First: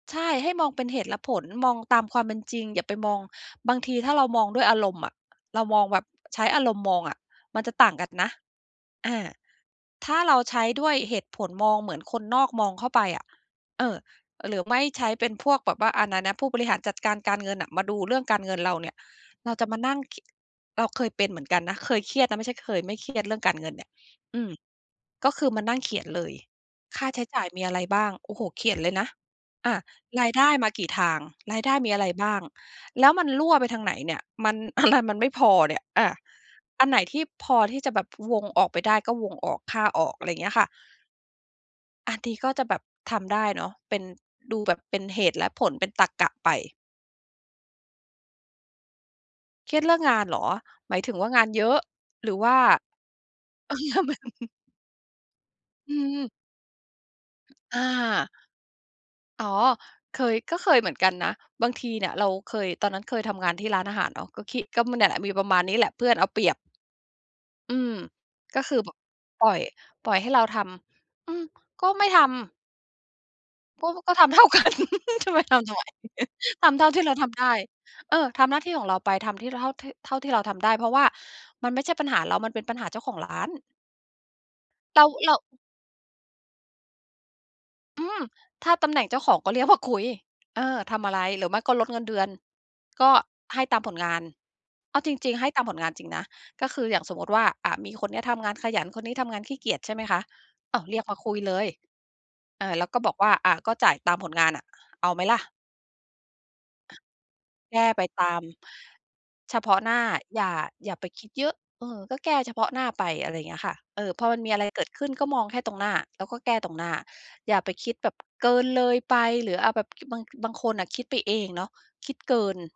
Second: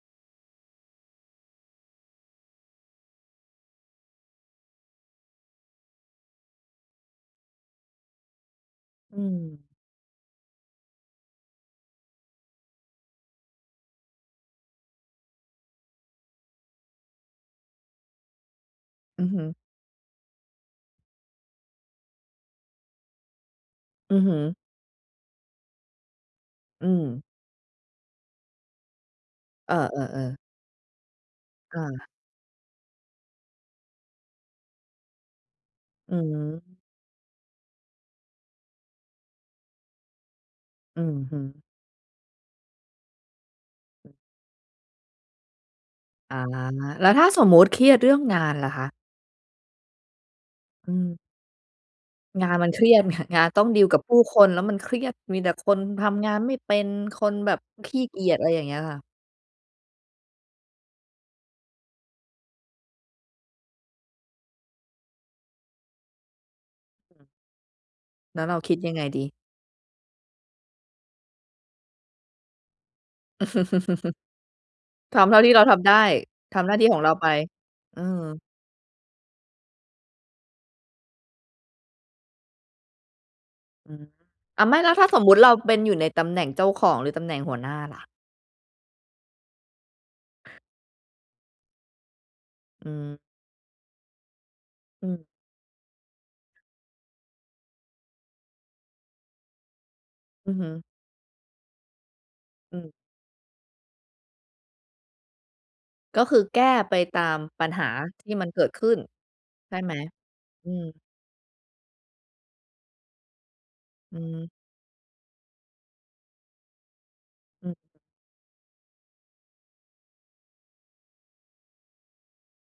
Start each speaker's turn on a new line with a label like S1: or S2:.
S1: ใช่ ให้มองเป็นเหตุและผล มองตามความเป็นจริง อย่าไปมอง บางทีถ้าเรามองด้วยอารมณ์อะ เรามองแบบใช้อารมณ์มองอะมันจะต่างกันนะ อ
S2: อื
S1: า
S2: ม
S1: ถ้าเราใช้ด้วยเหตุผลมองเหมือนคนนอกมองเข้าไปอะ เออ หรือไม่ ใช้เป็นพวกแบบว่าอันนั้นนะ ผู้บริหารจัดการการเงินอะ มาดูเรื่องการเงินเราเนี่ย
S2: อือฮึ
S1: เราจะมานั่ง คิ เราเคยเป็นเหมือนกันนะ เคยเครียดนะไม่ใช่เคยไม่เครียดเรื่องการเงินเนี่ย
S2: อือฮึ
S1: อืม ก็คือมานั่งเขียนเลย
S2: อื
S1: ค่าใช
S2: ม
S1: ้จ่ายมีอะไรบ้าง โอ้โฮ เขียนเลยนะ อ
S2: เอ
S1: ่า รา
S2: อ
S1: ย
S2: ๆ ๆ
S1: ได้มากี่ทาง รายได้
S2: อ
S1: มีอะไ
S2: า
S1: รบ้าง แล้วมันรั่วไปทางไหนเนี่ย มัน อะไร มันไม่พอเนี่ย อา
S2: อืม
S1: อันไหนที่พอที่จะแบบวงออกไปได้ ก็วงออก ฆ่าออก อะไรเงี้ยค่ะ
S2: อือฮึ
S1: อันนี้ก็จะแบบทำได้เนาะ เป็น ดูแบบเป็นเหตุและผล เป็นตรรกะ
S2: อา
S1: ไป
S2: แล้วถ้าสมมุติเครียดเรื่องงานล่ะคะ?
S1: เครียดเรื่องงานเหรอ?
S2: อื
S1: หมายถ
S2: ม
S1: ึงว่า งานเยอะ หรือ
S2: ง
S1: ว
S2: า
S1: ่
S2: น
S1: า
S2: มันเครียดค่ะ งานต้องดีลกับผ
S1: ม
S2: ู
S1: ั
S2: ้
S1: น
S2: คนแล้วมันเครียด มีแต่คน
S1: อื
S2: ทำง
S1: ม
S2: านไม่เป็น คนแบบ
S1: อ
S2: ขี้เกี
S1: า
S2: ยจ อะไรอย่างเงี้ยค่ะ
S1: อ๋อ เคย ก็เคยเหมือนกันนะ บางทีเนี่ยเราเคย ตอนนั้นเคยทำงานที่ร้านอาหารเนาะ ก็คิ ก็ ม เนี่ย มีประมาณนี้แหละ เพื่อนเอาเปรียบ อืม
S2: แล้วเรา
S1: ก็
S2: ค
S1: ค
S2: ิ
S1: ื
S2: ด
S1: อแ
S2: ย
S1: บ
S2: ั
S1: บ
S2: งไงดี?
S1: ปล่อย ปล่อยให้เราทำ อืม ก็ไม่ทำ ก็ ก็ ทำเท่ากัน
S2: ท
S1: จะ
S2: ำเท่
S1: ไป
S2: าที่
S1: ท
S2: เรา
S1: ำท
S2: ท
S1: ำไม
S2: ำได้ ทำหน
S1: ท
S2: ้า
S1: ำเ
S2: ท
S1: ท
S2: ี
S1: ่
S2: ่
S1: า
S2: ข
S1: ท
S2: อ
S1: ี
S2: ง
S1: ่
S2: เ
S1: เ
S2: ร
S1: ร
S2: า
S1: าท
S2: ไป
S1: ำได้
S2: อื
S1: เออ ท
S2: อ
S1: ำหน้าที่ของเราไป ทำที่ เท่า เท่าที่เราทำได้ เพราะว่ามันไม่ใช่ปัญหาเรา มันเป็นปัญหาเจ้าของร้าน
S2: อืม อ่า ไม่ แล้ว
S1: เ
S2: ถ
S1: ร
S2: ้
S1: า
S2: าสมม
S1: เ
S2: ุ
S1: ร
S2: ติ
S1: า
S2: เราเป็นอยู่ในตำแหน่งเจ้าของ หรือตำแหน่งหัวหน้าล่
S1: อ
S2: ะ?
S1: ืม ถ้าตำแหน่งเจ้าของก็เรียก มา คุย เออ ทำอะไร หรือไม่ก็ลดเงินเดือน
S2: อื
S1: ก็
S2: ม
S1: ให้ตามผลงาน เอา
S2: อื
S1: จ
S2: ม
S1: ริง ๆ ให้ตามผลงานจริงนะ ก็คืออย่างสมมุติว่า อ่า มีคนเนี้ยทำงานขยัน คนนี้ทำงานขี้เกียจ ใช่ไหมคะ
S2: อือฮึ
S1: อ้าว เรียกมาคุยเลย เอ
S2: อ
S1: อ
S2: ื
S1: แล้ว
S2: ม
S1: ก็บอกว่า "อ่า ก็จ่ายตามผลงานอะ เอาไหมล่ะ?"
S2: ก็คือแก้ไปตามปัญ
S1: แก
S2: หา
S1: ้ไป
S2: ท
S1: ต
S2: ี่
S1: าม
S2: มันเกิดขึ้น
S1: เฉพ
S2: ใช
S1: า
S2: ่
S1: ะ
S2: ไ
S1: ห
S2: ห
S1: น
S2: ม?
S1: ้า อย่า
S2: อืม
S1: อย่าไปคิดเยอะ เออ ก็แก้เฉพาะหน้าไป อะไรเงี้ยค่ะ เอ่อ
S2: อื
S1: พอมัน
S2: ม
S1: มีอะไรเกิดขึ้น ก็มองแค่ตรงหน้า แล้วก็แก้ตรงหน้า อย่า
S2: อ
S1: ไ
S2: ื
S1: ป
S2: ม
S1: คิดแบบเกินเลยไป หรือเอาแบบ ค บาง บางคนอะคิดไปเองเนาะ คิดเกิน